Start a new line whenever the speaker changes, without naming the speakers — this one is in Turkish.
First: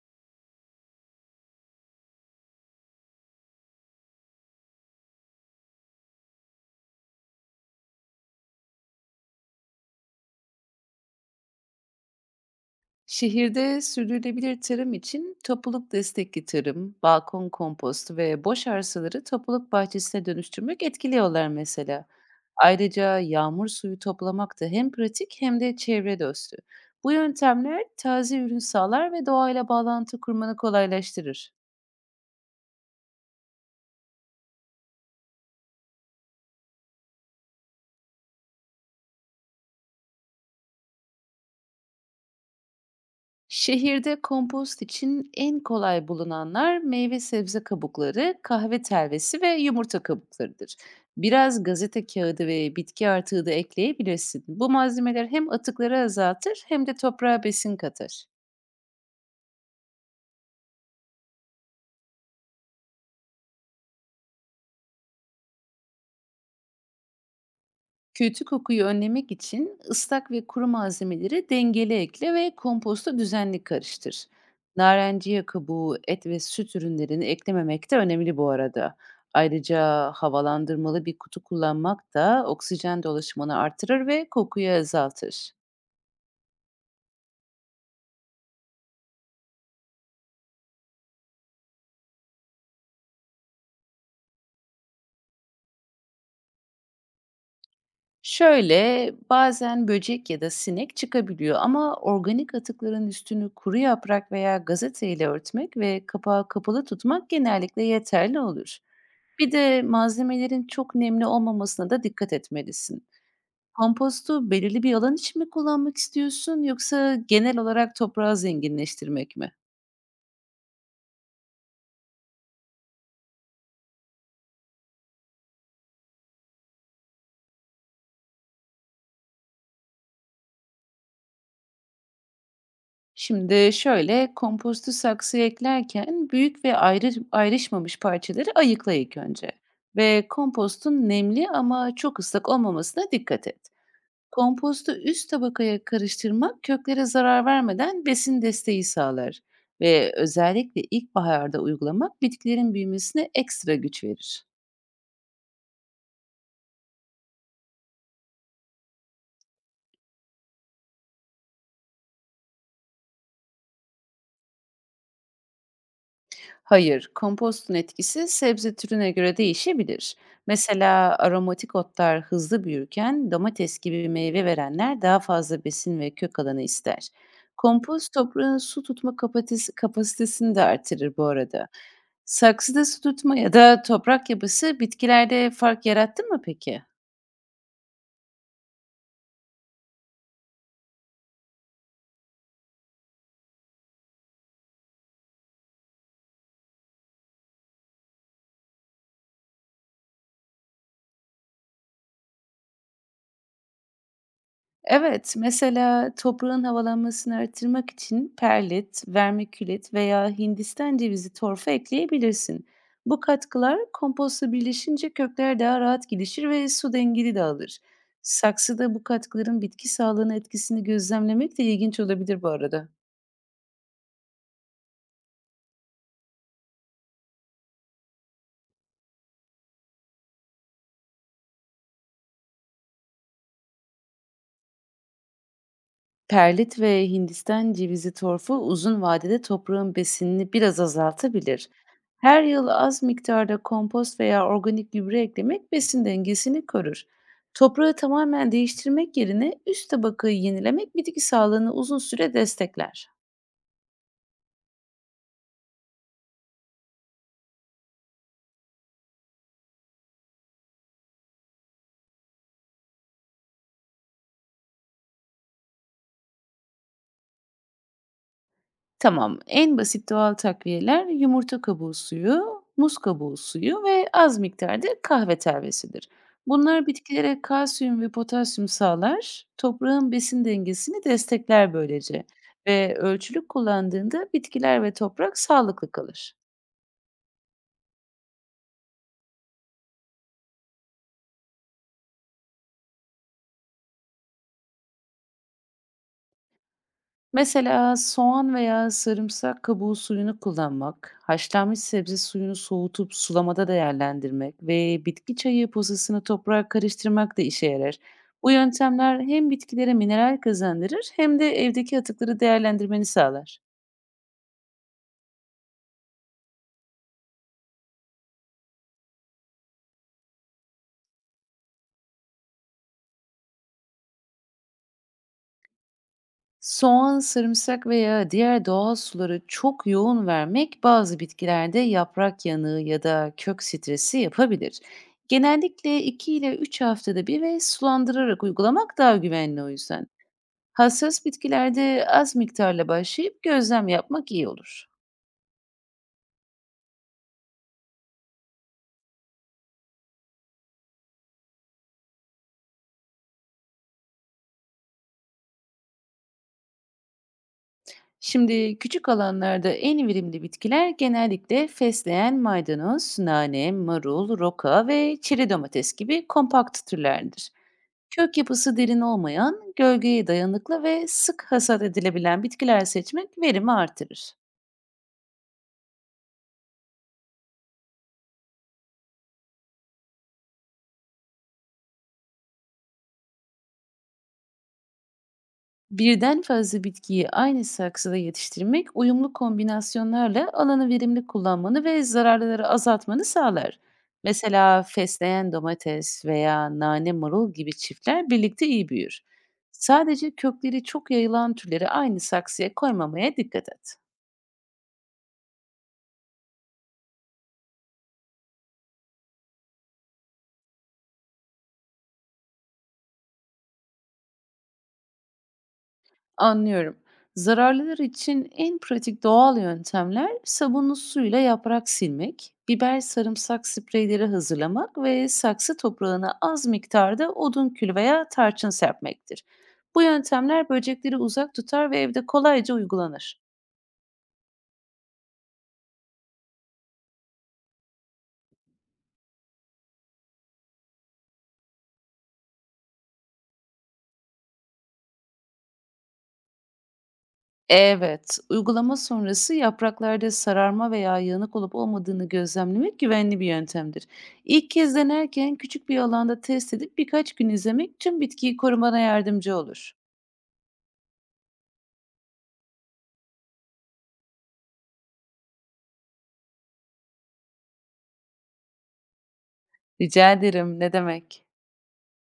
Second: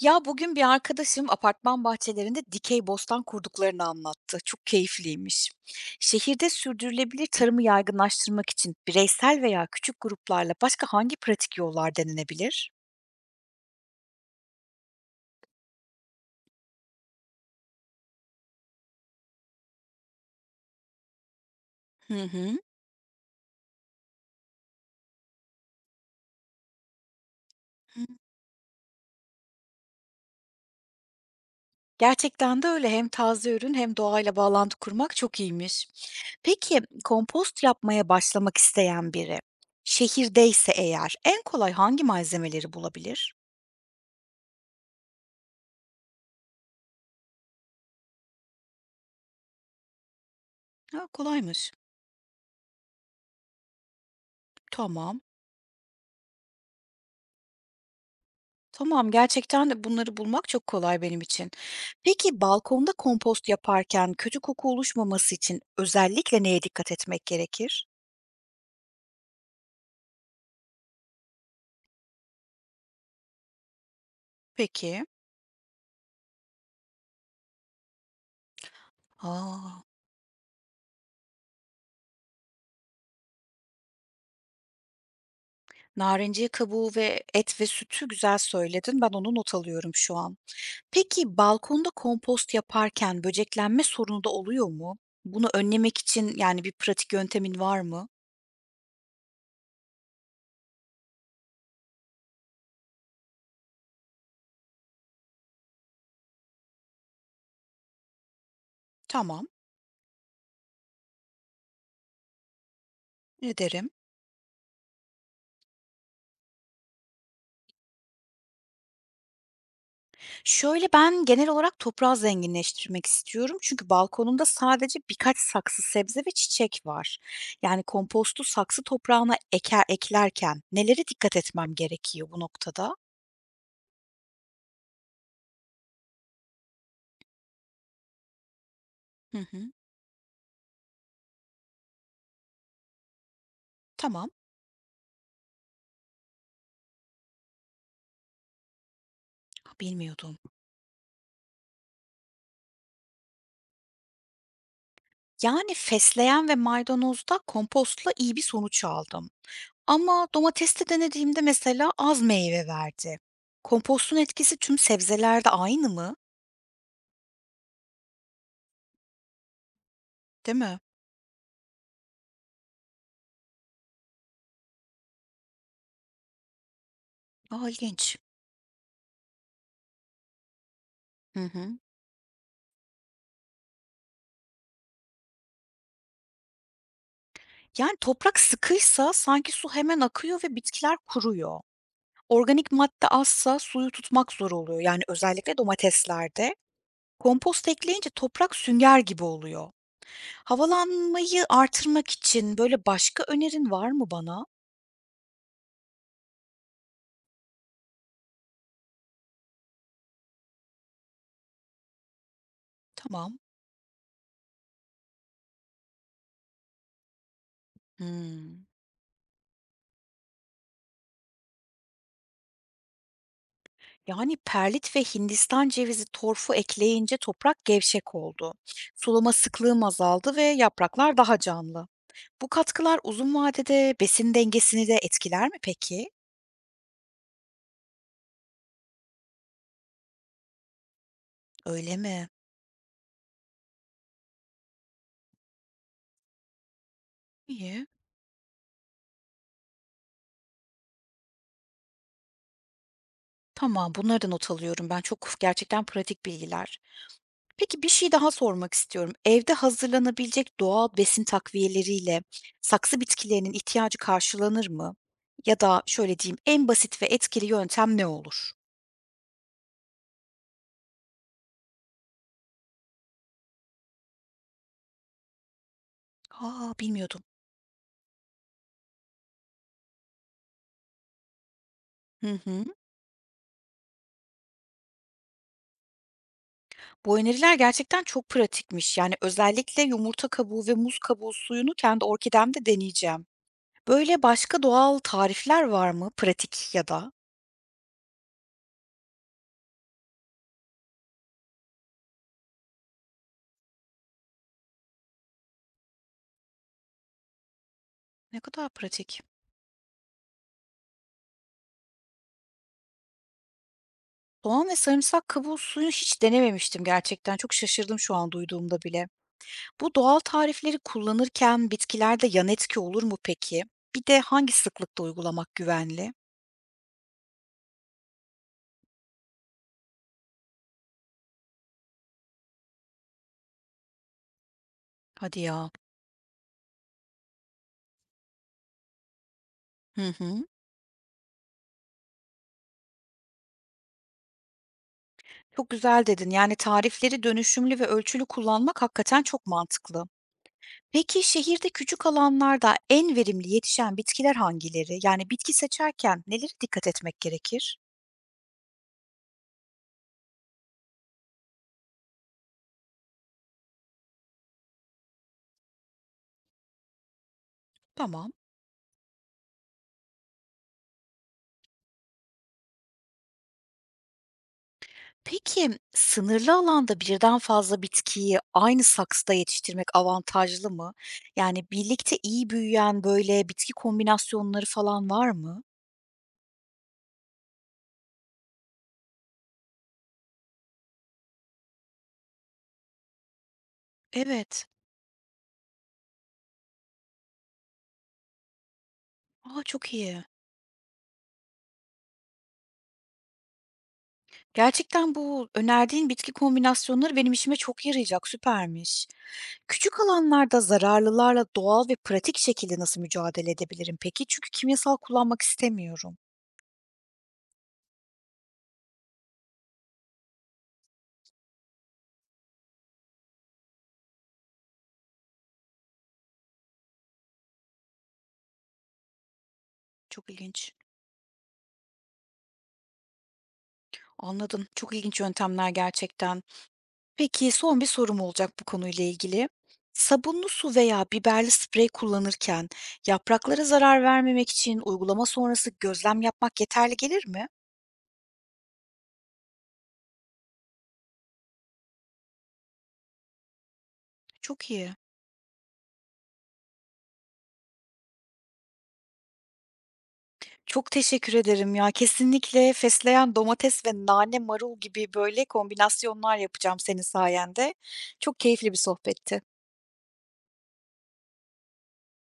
Ya, bugün bir arkadaşım apartman bahçelerinde dikey bostan kurduklarını anlattı. Çok keyifliymiş. Şehirde sürdürülebilir tarımı yaygınlaştırmak için bireysel veya küçük gruplarla başka hangi pratik yollar denenebilir?
Şehirde sürdürülebilir tarım için topluluk destekli tarım, balkon kompostu ve boş arsaları topluluk bahçesine dönüştürmek etkili yollar mesela.
Hı hı.
Ayrıca yağmur suyu toplamak da hem pratik hem de çevre dostu. Bu yöntemler taze ürün sağlar ve doğayla bağlantı kurmanı kolaylaştırır.
Gerçekten de öyle. Hem taze ürün hem doğayla bağlantı kurmak çok iyiymiş. Peki, kompost yapmaya başlamak isteyen biri şehirdeyse eğer en kolay hangi malzemeleri bulabilir?
Şehirde kompost için en kolay bulunanlar meyve sebze kabukları, kahve telvesi ve yumurta kabuklarıdır.
Ha,
Biraz
kolaymış.
gazete kağıdı ve bitki artığı da ekleyebilirsin. Bu
Tamam.
malzemeler hem atıkları azaltır hem de toprağa besin katar.
Tamam, gerçekten de bunları bulmak çok kolay benim için. Peki balkonda kompost yaparken kötü koku oluşmaması için özellikle neye dikkat etmek gerekir?
Kötü kokuyu önlemek için ıslak ve kuru malzemeleri dengeli ekle ve komposta düzenli karıştır.
Peki.
Narenciye kabuğu, et ve süt ürünlerini eklememek de önemli bu arada.
Aa,
Ayrıca havalandırmalı bir kutu kullanmak da oksijen dolaşımını artırır ve kokuyu azaltır.
narenciye kabuğu ve et ve sütü güzel söyledin. Ben onu not alıyorum şu an. Peki balkonda kompost yaparken böceklenme sorunu da oluyor mu? Bunu önlemek için yani bir pratik yöntemin var mı?
Şöyle, bazen böcek ya da sinek çıkabiliyor ama organik atıkların üstünü kuru yaprak veya gazeteyle örtmek ve kapağı kapalı tutmak genellikle yeterli olur.
Tamam,
Bir de malzemelerin çok nemli olmamasına da dikkat etmelisin.
ederim.
Kompostu belirli bir alan için mi kullanmak istiyorsun yoksa genel olarak toprağı zenginleştirmek mi?
Şöyle, ben genel olarak toprağı zenginleştirmek istiyorum çünkü balkonumda sadece birkaç saksı sebze ve çiçek var. Yani kompostu saksı toprağına eklerken nelere dikkat etmem gerekiyor bu noktada?
Şimdi şöyle, kompostu saksıya eklerken büyük ve ayrı, ayrışmamış parçaları ayıkla ilk
Hı
önce.
hı.
Ve kompostun nemli ama çok ıslak olmamasına dikkat et.
Tamam.
Kompostu üst tabakaya karıştırmak köklere zarar vermeden besin desteği sağlar. Ve
Bilmiyordum.
özellikle ilkbaharda uygulamak bitkilerin büyümesine ekstra güç verir.
Yani fesleğen ve maydanozda kompostla iyi bir sonuç aldım. Ama domateste denediğimde mesela az meyve verdi. Kompostun etkisi tüm sebzelerde aynı mı?
Hayır, kompostun etkisi sebze türüne göre değişebilir.
Değil mi?
Mesela aromatik otlar hızlı büyürken domates gibi meyve verenler daha fazla besin ve kök alanı ister.
A,
Kompost
ilginç.
toprağın su tutma kapasitesi, kapasitesini de artırır bu
Hı
arada.
hı.
Saksıda su tutma ya da toprak yapısı bitkilerde fark yarattı mı peki?
Yani, toprak sıkıysa sanki su hemen akıyor ve bitkiler kuruyor. Organik madde azsa suyu tutmak zor oluyor, yani, özellikle domateslerde. Kompost ekleyince toprak sünger gibi oluyor. Havalanmayı artırmak için, böyle, başka önerin var mı bana?
Evet, mesela toprağın havalanmasını artırmak için perlit, vermikülit veya Hindistan cevizi torfa ekleyebilirsin. Bu
Tamam.
katkılar kompostla birleşince kökler daha rahat gelişir ve su dengeli dağılır.
Hımm.
Saksıda bu katkıların bitki sağlığına etkisini gözlemlemek de ilginç olabilir bu arada.
Yani, perlit ve Hindistan cevizi torfu ekleyince toprak gevşek oldu. Sulama sıklığım azaldı ve yapraklar daha canlı. Bu katkılar uzun vadede besin dengesini de etkiler mi peki?
Perlit ve Hindistan cevizi torfu uzun vadede toprağın besinini biraz azaltabilir.
Öyle mi?
Her yıl az miktarda kompost veya organik gübre eklemek besin dengesini korur.
İyi.
Toprağı tamamen değiştirmek yerine üst tabakayı yenilemek bitki sağlığını uzun süre destekler.
Tamam, bunları da not alıyorum. Ben çok gerçekten pratik bilgiler. Peki bir şey daha sormak istiyorum. Evde hazırlanabilecek doğal besin takviyeleriyle saksı bitkilerinin ihtiyacı karşılanır mı? Ya da şöyle diyeyim, en basit ve etkili yöntem ne olur?
Tamam. En basit doğal takviyeler yumurta kabuğu suyu, muz kabuğu suyu ve az miktarda kahve telvesidir.
Aa,
Bunlar
bilmiyordum.
bitkilere kalsiyum ve potasyum sağlar, toprağın besin dengesini destekler böylece
Hı hı.
ve ölçülük kullandığında bitkiler ve toprak sağlıklı kalır.
Bu öneriler gerçekten çok pratikmiş. Yani özellikle yumurta kabuğu ve muz kabuğu suyunu kendi orkidemde deneyeceğim. Böyle başka doğal tarifler var mı? Pratik ya da.
Mesela soğan veya sarımsak kabuğu suyunu kullanmak, haşlanmış sebze suyunu soğutup sulamada değerlendirmek ve bitki çayı posasını toprağa karıştırmak da işe yarar.
Ne
Bu
kadar
yöntemler
pratik.
hem bitkilere mineral kazandırır hem de evdeki atıkları değerlendirmeni sağlar.
Soğan ve sarımsak kabuğu suyu hiç denememiştim gerçekten. Çok şaşırdım şu an duyduğumda bile. Bu doğal tarifleri kullanırken bitkilerde yan etki olur mu peki? Bir de hangi sıklıkta uygulamak güvenli?
Soğan, sarımsak veya diğer doğal suları çok yoğun vermek bazı bitkilerde yaprak yanığı ya da kök stresi yapabilir.
Hadi ya.
Genellikle 2 ile 3 haftada bir ve sulandırarak uygulamak daha güvenli o yüzden.
Hı hı.
Hassas bitkilerde az miktarla başlayıp gözlem yapmak iyi olur.
Çok güzel dedin. Yani tarifleri dönüşümlü ve ölçülü kullanmak hakikaten çok mantıklı. Peki şehirde küçük alanlarda en verimli yetişen bitkiler hangileri? Yani bitki seçerken nelere dikkat etmek gerekir?
Şimdi küçük alanlarda en verimli bitkiler genellikle fesleğen, maydanoz, nane, marul, roka ve çeri domates gibi kompakt türlerdir.
Tamam.
Kök yapısı derin olmayan, gölgeye dayanıklı ve sık hasat edilebilen bitkiler seçmek verimi artırır.
Peki, sınırlı alanda birden fazla bitkiyi aynı saksıda yetiştirmek avantajlı mı? Yani birlikte iyi büyüyen böyle bitki kombinasyonları falan var mı?
Birden fazla bitkiyi aynı saksıda yetiştirmek uyumlu kombinasyonlarla alanı verimli kullanmanı ve zararları azaltmanı sağlar.
Evet.
Mesela fesleğen domates veya nane marul gibi çiftler birlikte iyi büyür.
A, çok iyi.
Sadece kökleri çok yayılan türleri aynı saksıya koymamaya dikkat et.
Gerçekten bu önerdiğin bitki kombinasyonları benim işime çok yarayacak, süpermiş. Küçük alanlarda zararlılarla doğal ve pratik şekilde nasıl mücadele edebilirim peki? Çünkü kimyasal kullanmak istemiyorum.
Anlıyorum. Zararlılar için en pratik doğal yöntemler sabunlu suyla yaprak silmek, biber sarımsak spreyleri hazırlamak ve saksı toprağına az miktarda odun külü veya tarçın serpmektir. Bu
Çok
yöntemler
ilginç.
böcekleri uzak tutar ve evde kolayca uygulanır.
Anladım. Çok ilginç yöntemler gerçekten. Peki son bir sorum olacak bu konuyla ilgili. Sabunlu su veya biberli sprey kullanırken yapraklara zarar vermemek için uygulama sonrası gözlem yapmak yeterli gelir mi?
Evet, uygulama sonrası yapraklarda sararma veya yanık olup olmadığını gözlemlemek güvenli bir yöntemdir. İlk
Çok
kez
iyi.
denerken küçük bir alanda test edip birkaç gün izlemek tüm bitkiyi korumana yardımcı olur.
Çok teşekkür ederim ya. Kesinlikle fesleğen domates ve nane marul gibi böyle kombinasyonlar yapacağım senin sayende. Çok keyifli bir sohbetti.
Rica ederim, ne demek.